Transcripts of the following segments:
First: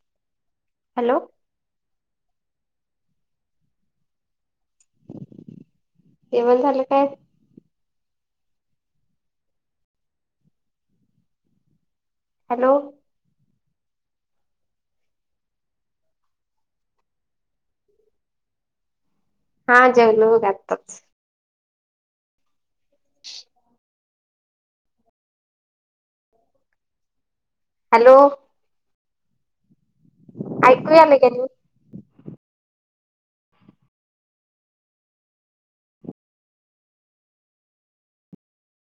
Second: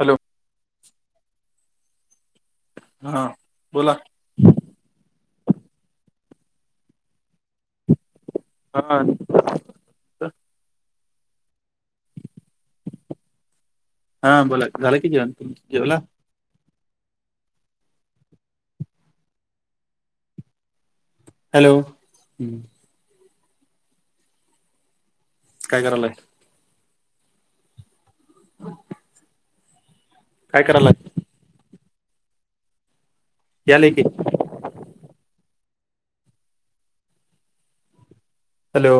Hello! Hello! हा बोल. जेवण झालं काय? आला आणि, हॅलो! हा बोला की झालं की जेवन. जेवला? हा जेवलो बघ आत्ताच. हॅलो ह, काय करायला. हॅलो, [inaudible] काय ऐकू करायलाय यालय का नाही? यालय की. हॅलो,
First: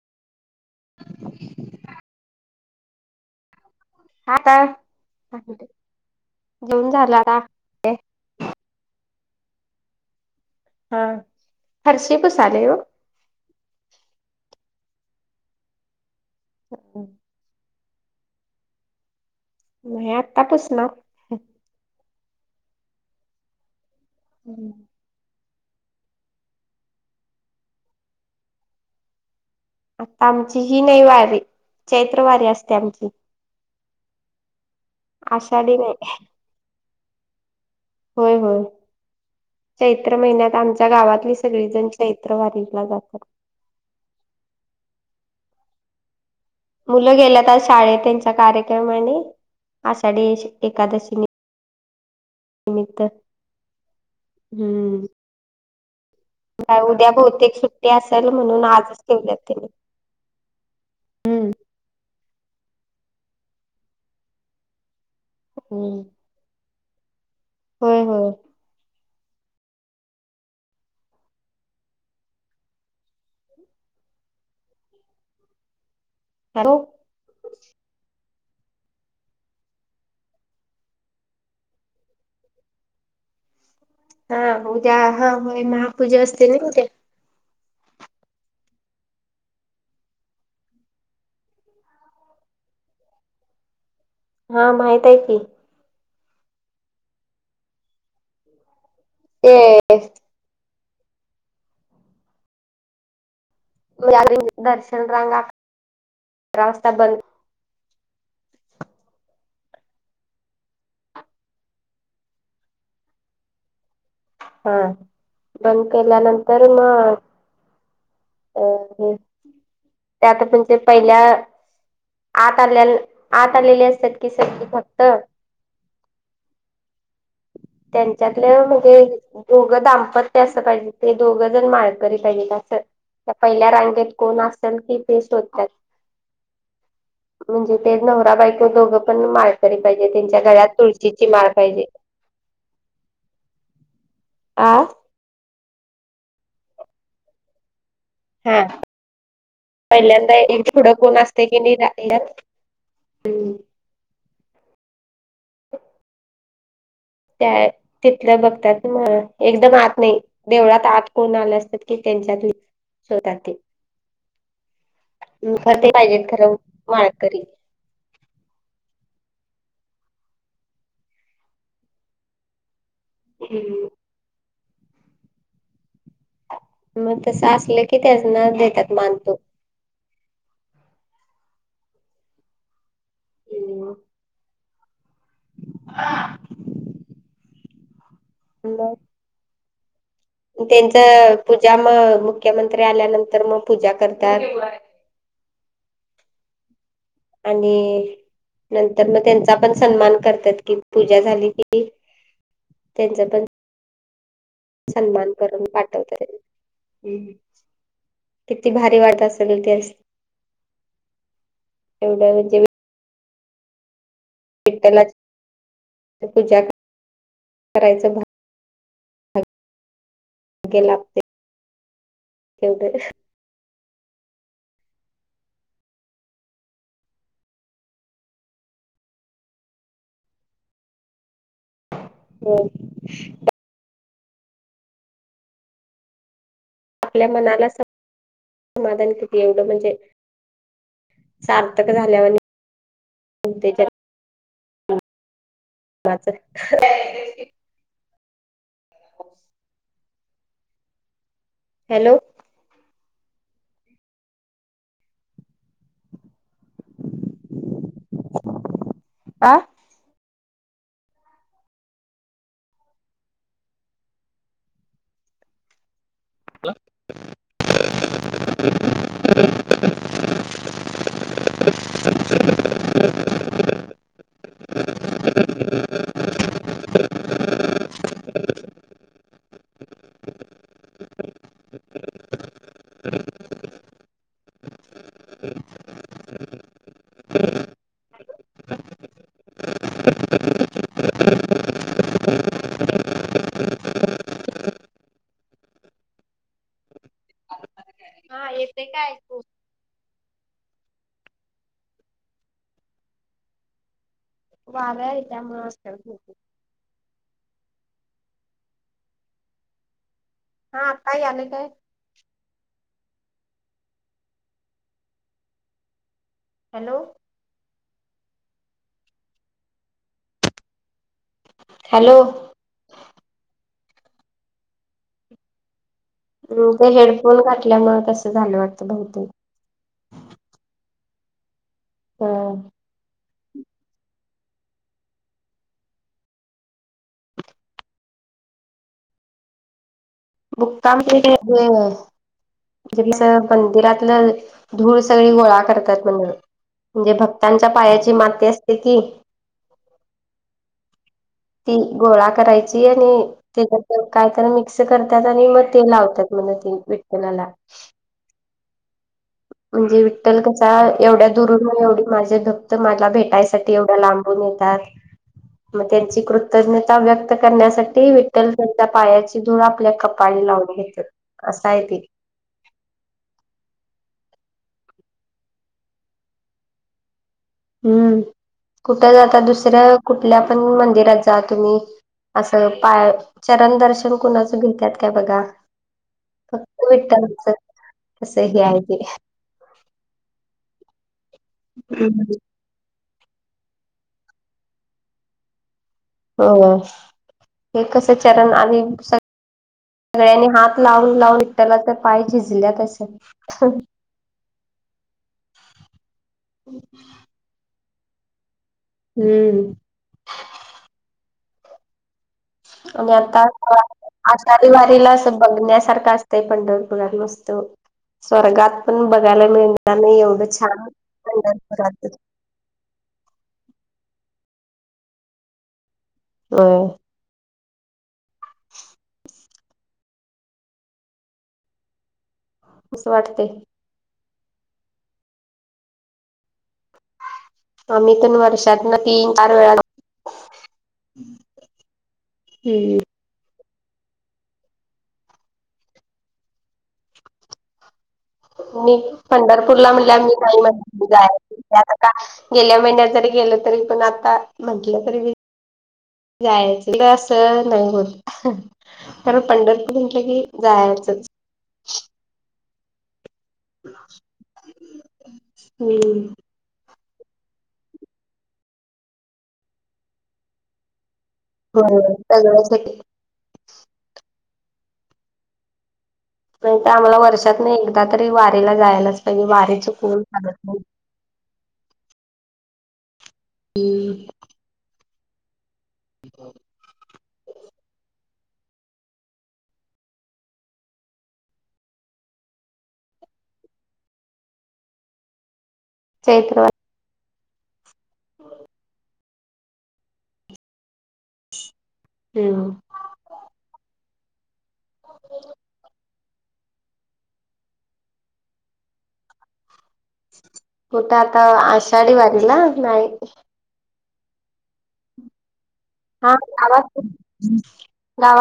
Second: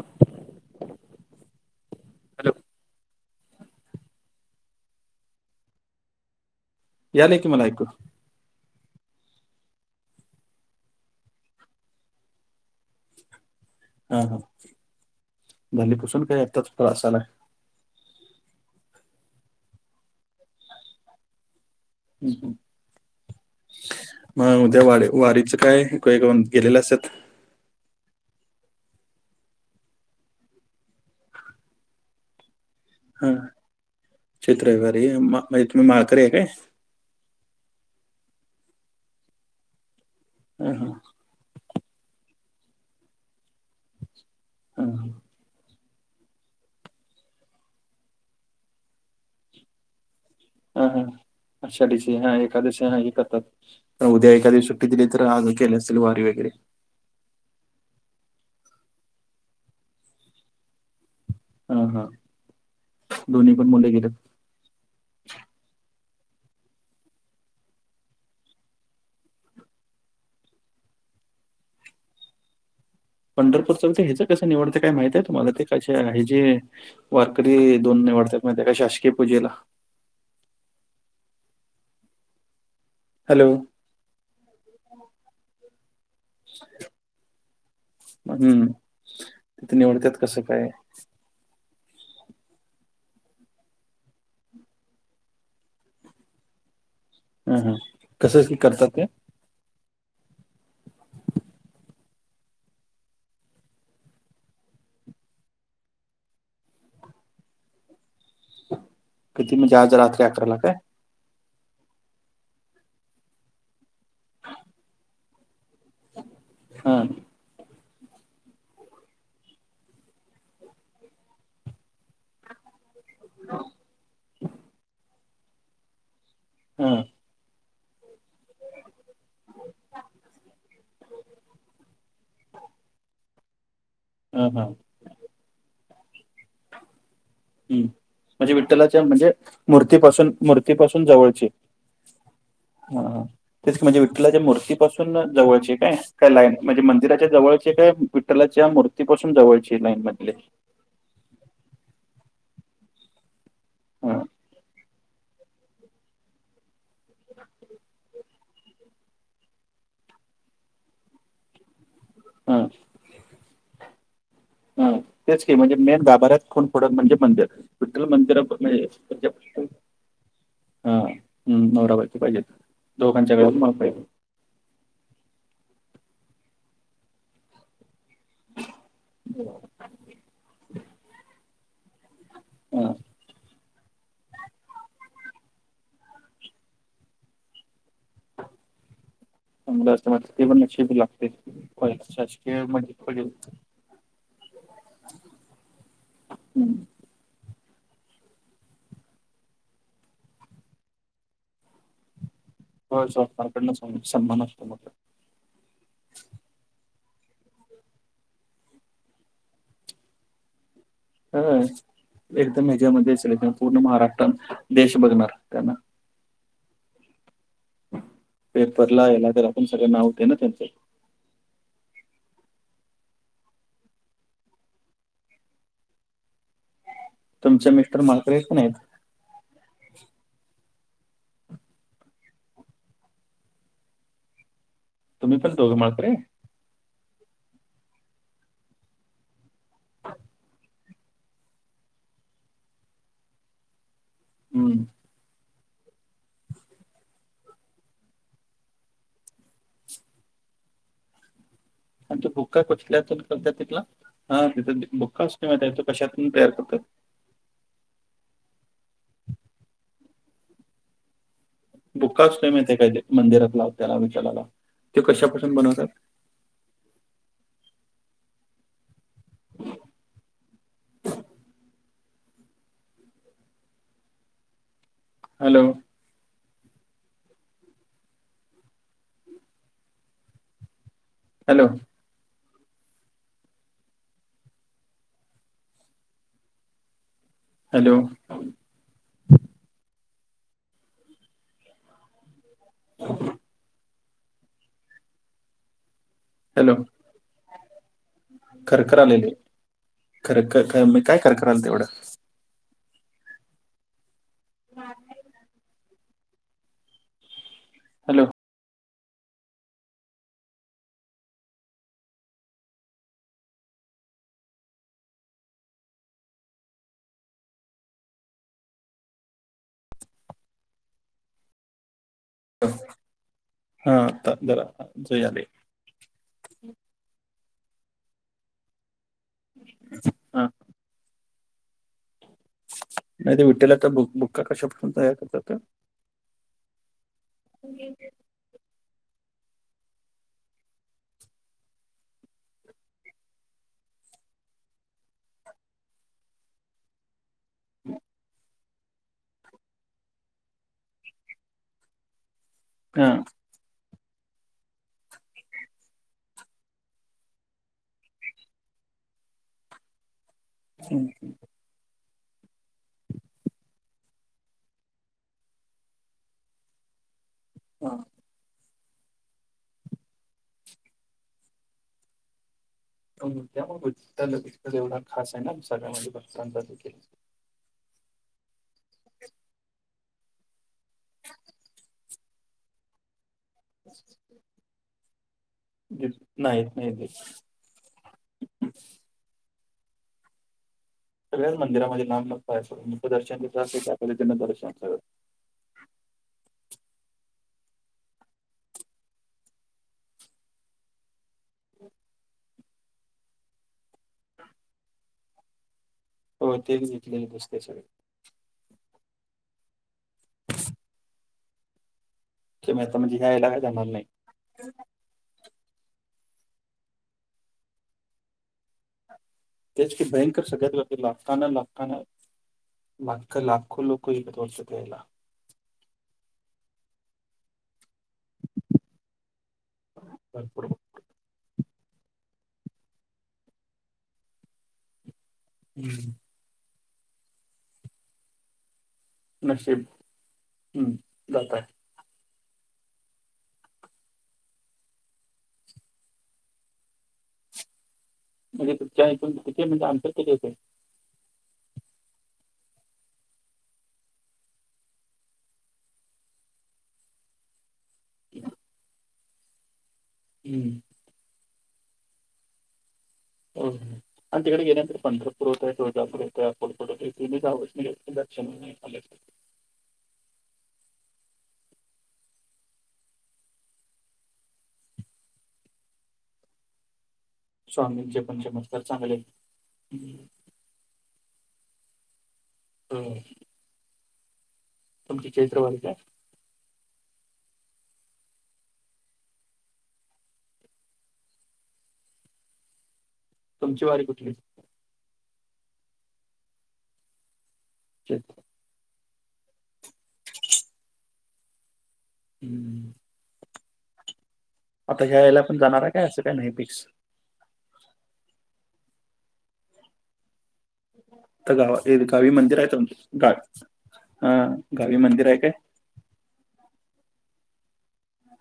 हॅलो, आता, जेवून झालं यालय आता. की मला ऐकव. हा, फरशी पुसालोय ओ. हा हा, झाली पुसून काय आताच वास ओ आला. नाही आत्ता पुसलो. मग उद्या वा वारीचं काय काही कोण गेलेला असंत. आता आमची ही नाही वारी चैत्र वारी असत्या आमची. हा, चैत्र वारी आहे. हा म्हणजे आषाढी तुम्ही नाही माळकरी आहे काय? होय होय, चैत्र महिन्यात हा आमच्या हा गावातली सगळी जण चैत्र वारीला जातात. हा. मुलं गेल्यात आज शाळेत त्यांचा कार्यक्रम आहेनं आषाढी एकादशीनि आषाढी ची हा एकादशी हा हे करतात. उद्या एखादी सुट्टी दिली तर आज केल्या असतील वारी वग हां उद्या बहुतेक सुट्टी असल म्हणून आजच ठेवल्यात त्यांनी हम्म, हा हा, दोन्ही पण मुले गेल्यात. हम्म, होय होय. पंढरपूरच बी ते ह्याच कसं निवडते काय माहित आहे तुम्हाला ते कशा हे जे हॅलो वारकरी दोन निवाडत्यात माहितीय काय शासकीय पूजेला हॅलो, हा, उद्या हा होय महापूजा असते न उद्या. हम्म, तिथं निवडत्यात कसं काय? हा, माहित हाय की, हं हं, कसाशी करतात ते ते मिळाली दर्शन रांगा रास्ता बंद किती म्हणजे आज रात्री अकराला काय? हा, बंद केल्यानंतर हां, मग अ हे त्यात पण ते पहिल्या आत आल्याना आत आलेली असत्यात की सगळी फक्त हम्म, त्यांच्यातलं म्हणजे दोघं दाम्पत्य असं पाहिजे ते दोघं जण माळकरी पाहिजे असं त्या पहिल्या रांगेत कोण हां, हां. असेन की ते शोधत्यात. म्हणजे हं. ते नवरा म्हणजे बायको विठ्ठलाच्या दोघं पण म्हणजे माळकरी पाहिजे. मूर्तीपासून त्यांच्या गळ्यात तुळशीची माळ पाहिजे. [inaudible] हा, तेच की म्हणजे विठ्ठलाच्या आ मूर्तीपासून जवळचे काय, काय लाईन, म्हणजे मंदिराच्या जवळचे काय. हा विठ्ठलाच्या मूर्तीपासून जवळची लाईन मधले. पुडं कोण असतेय की नाही राहील्यात. हा. त्या, तिथलं बघतात पन, एकदम आत नाही, देवळात आत कोण आल्या असल. की त्यांच्यातली, हां. ते जाते. हां, तेच की म्हणजे खर ते मेन पाहिजेत गाभाऱ्यात खरं खूप फुडं म्हणजे माळकरी मंदिर. विठ्ल मंदिर पन ज पो हा, हम्, नवरा बायको पाहिजेत, दोघांच्या गळ्यात माळ पाहिजे. मग तसं असलं की त्याचना देतात मान पण. हो. हां, क ह. मग. चांगलं असत म्ह ते पण लक्षेब लागते त्यांच पूजा म शासकीय मुख्यमंत्री म्हणजे आल्यानंतर मग पूजा करत्यात. हम्म. आणि नंतर मग त्यांचा पण सन्मान करत्यात कि, पूजा झाली की. हो त्यांचा पण सरकारकडन सांग समान असतो मग. सन्मान करून पाठवत. किती भारी वाट असगल ती अस. ह एवढं म्हणजे एकदम हज्यामध्ये असल पूर्ण महाराष्ट्रात देश विठ्ठलाची बघणार त्यांना. पूजा. करायचं पेपरला याला तर भाग्य आपण सगळं नावते ना त्यांचं. एवेय. तुमचे मिस्टर माळकरी येत का नाही त हो. तुम्ही पण दोघं माळकरी. आपल्या मनाला समाधान किती एवढं म्हणजे सार्थक झाल्यावानीहोतयतर. हम्म. माचंह हॅलो आणि तो भुक्का कुठल्यातून करत तिथला हा तिथ भुक्का क मा आहे तो कशतून तयार करतो. काय? बुक्का आसतोयमाहीतयका मंदिरात लावतयत विठ्ठलाला तो कशा पासुन बनवतेत. चला हॅलो. हॅलो. ह. हॅलो. ह. हॅलो. येते कर्क काय आलेले ऐकू कर्क मी काय कर्क आले तेवढं. वाऱ्या आहे त्यामुळे अस हॅलो. काय आले काय? हॅलो. हॅलो. हा आता जरा जया आले. ते हेडफोन घातल्यामुळे कसं झालं वाटतं बहुतेक. हा. नाही ते विठला बुक्का कशापासून तयार करतात. ह [unintelligible] बुक्का म्हणजे ते एक. म्हजे कस मंदिरातलं धूळ सगळी गोळा करतात म्हण म्हणजे भक त्यांच्या पायाची माती असते की. ती गोळा करायची हा आणि त्या काय तर मिक्स करतात आणि मग ते लावतात म ते विठ्ठलाला. म्हणजे विठ्ठल कसा, हम्म. एवढ्या दूर म एवढे माझे भक्त मला भेटायसाठी एवढं लांबून येतात मग त्यांची कृतज्ञता व्यक्त हा करण्यासाठी विठ्ठल त्या पायाची धूळ आपल्या कपाळी लावून घेते, असं आहे ते. त्यामुळे उ एवढा खास आहे ना सगळ्यामध्ये भक्तांचा देखील हम्म, कुठं जाता, दुसऱ्या कुठल्या पण मंदिरात जा तुम्ही असं पाय, चरण दर्शन कुणाचं घेतात काय बघा. नाही फक्त नाही विठ्ठल तस हे आहे ते. सगळ्या मंदिरामध्ये नाम लग पाहायंं दर्शन कं असे त्या आपहि त्यांं दर्शन सगळं हो-हो, हे कस चरण आणि सगळ्यांनी हात लावून लावून निटला तर पाय झिजल्यात अस. ह. हो तेच घेतलेले बुसते सगळे. हम्म. की मग आणि म्हणजे ह्या आता, याला काय जाणार नाही. आषाढी वारीला स बघण्यासारखा असतंय पंढरपुरात मस्त, स्वर्गात. पण बघायला तेच मिळणार की नाही भयंकर एवढं सगळ्यात छान गर्दी पंढरपुरातच. माख लाखो लोक एका वर्षात यायला. होय. भरपूर. कसं वाटते. हम्म. आम्ही तर वर्षात न तीन, चार वेळा नशीब जातो. हम्म जाताय हम्म. म्हणजे मी तुमच्या इथून किती म्हणजे पंढरपूरला अंतर म्हणल्या किती मी होतंय? नाही म्हण. आता का गेल्या महिन्यात जरी गेलं तरी पण आता म्हंटलं तरी. जायच तर असं नाही होत, कारण पंढरपूर म्हटलं की जायचंच. हो आणि तिकडे गेल्यानंतर पंढरपूर होतं. तळजापूर हम्म येत. थोडं-थोडं, [unintelligible] बरोबर सगळं होतं. नाहीतं आम्हाला वर्षातनं एकदा स्वामींचे तरी पण वारीला चमत्कार चांगले. जायलाच पाहिजे, वारी हम्म. चुकवून चालत नाही. हम्म हम्. तुमची चैत्रवारी काय? हो. तुमची वारी कुठली? चैत्रवारी. [inaudible] हम्म. आता घ्यायला पण जाणार आहे काय? असं काय नाही फिक्स कुठं आता तर गावा आषाढी गावी वारीला मंदिर आहेत आमचे. नाही गा हं गावी मंदिर आहे काय? हा आवाज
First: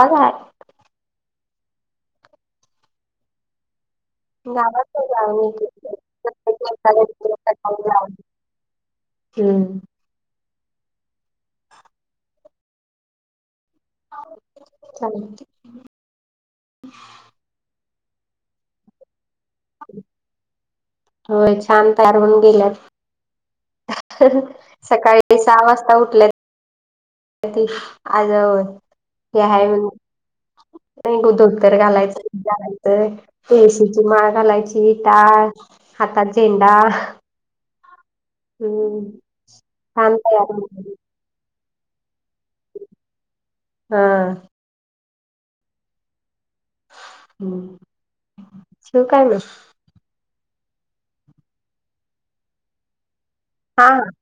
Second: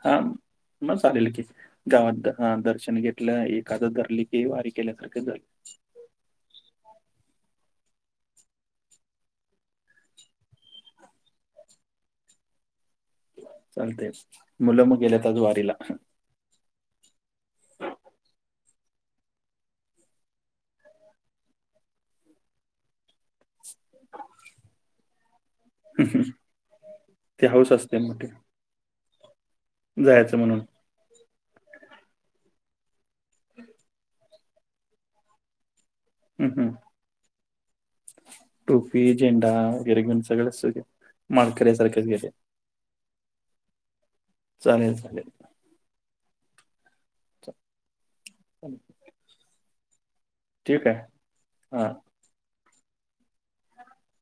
हा मं चालेल की, गावात हं दर्शन घेतलं एखादं धरली. की वारी गावाचं जे केल्यासारखं झालं आम्ही केलंय. [unintelligible] चालतंय मुलं मुली गेलेत आज वारीला, [inaudible] होय छान तयार होऊन गेल्यात. सकाळी सहा वाजता उठल्यात ते हौस असते [unintelligible] मोठी आज हे हाये जायचं म्हणून नाही गो धोतर घालायचं, त्यानंन्तर तुळशीची माळ घालायची टाळ हातात हम्म, हम्म. झेंडा टोपी, हम्म झेंडा वगैरे छान घेऊन तयार होऊन गेली. सगळमाळकऱ्यसारखंच गेल्या. हम्म चालेल चालेल चालेल. हं काय मग ठीक आहे हा. हा, हा.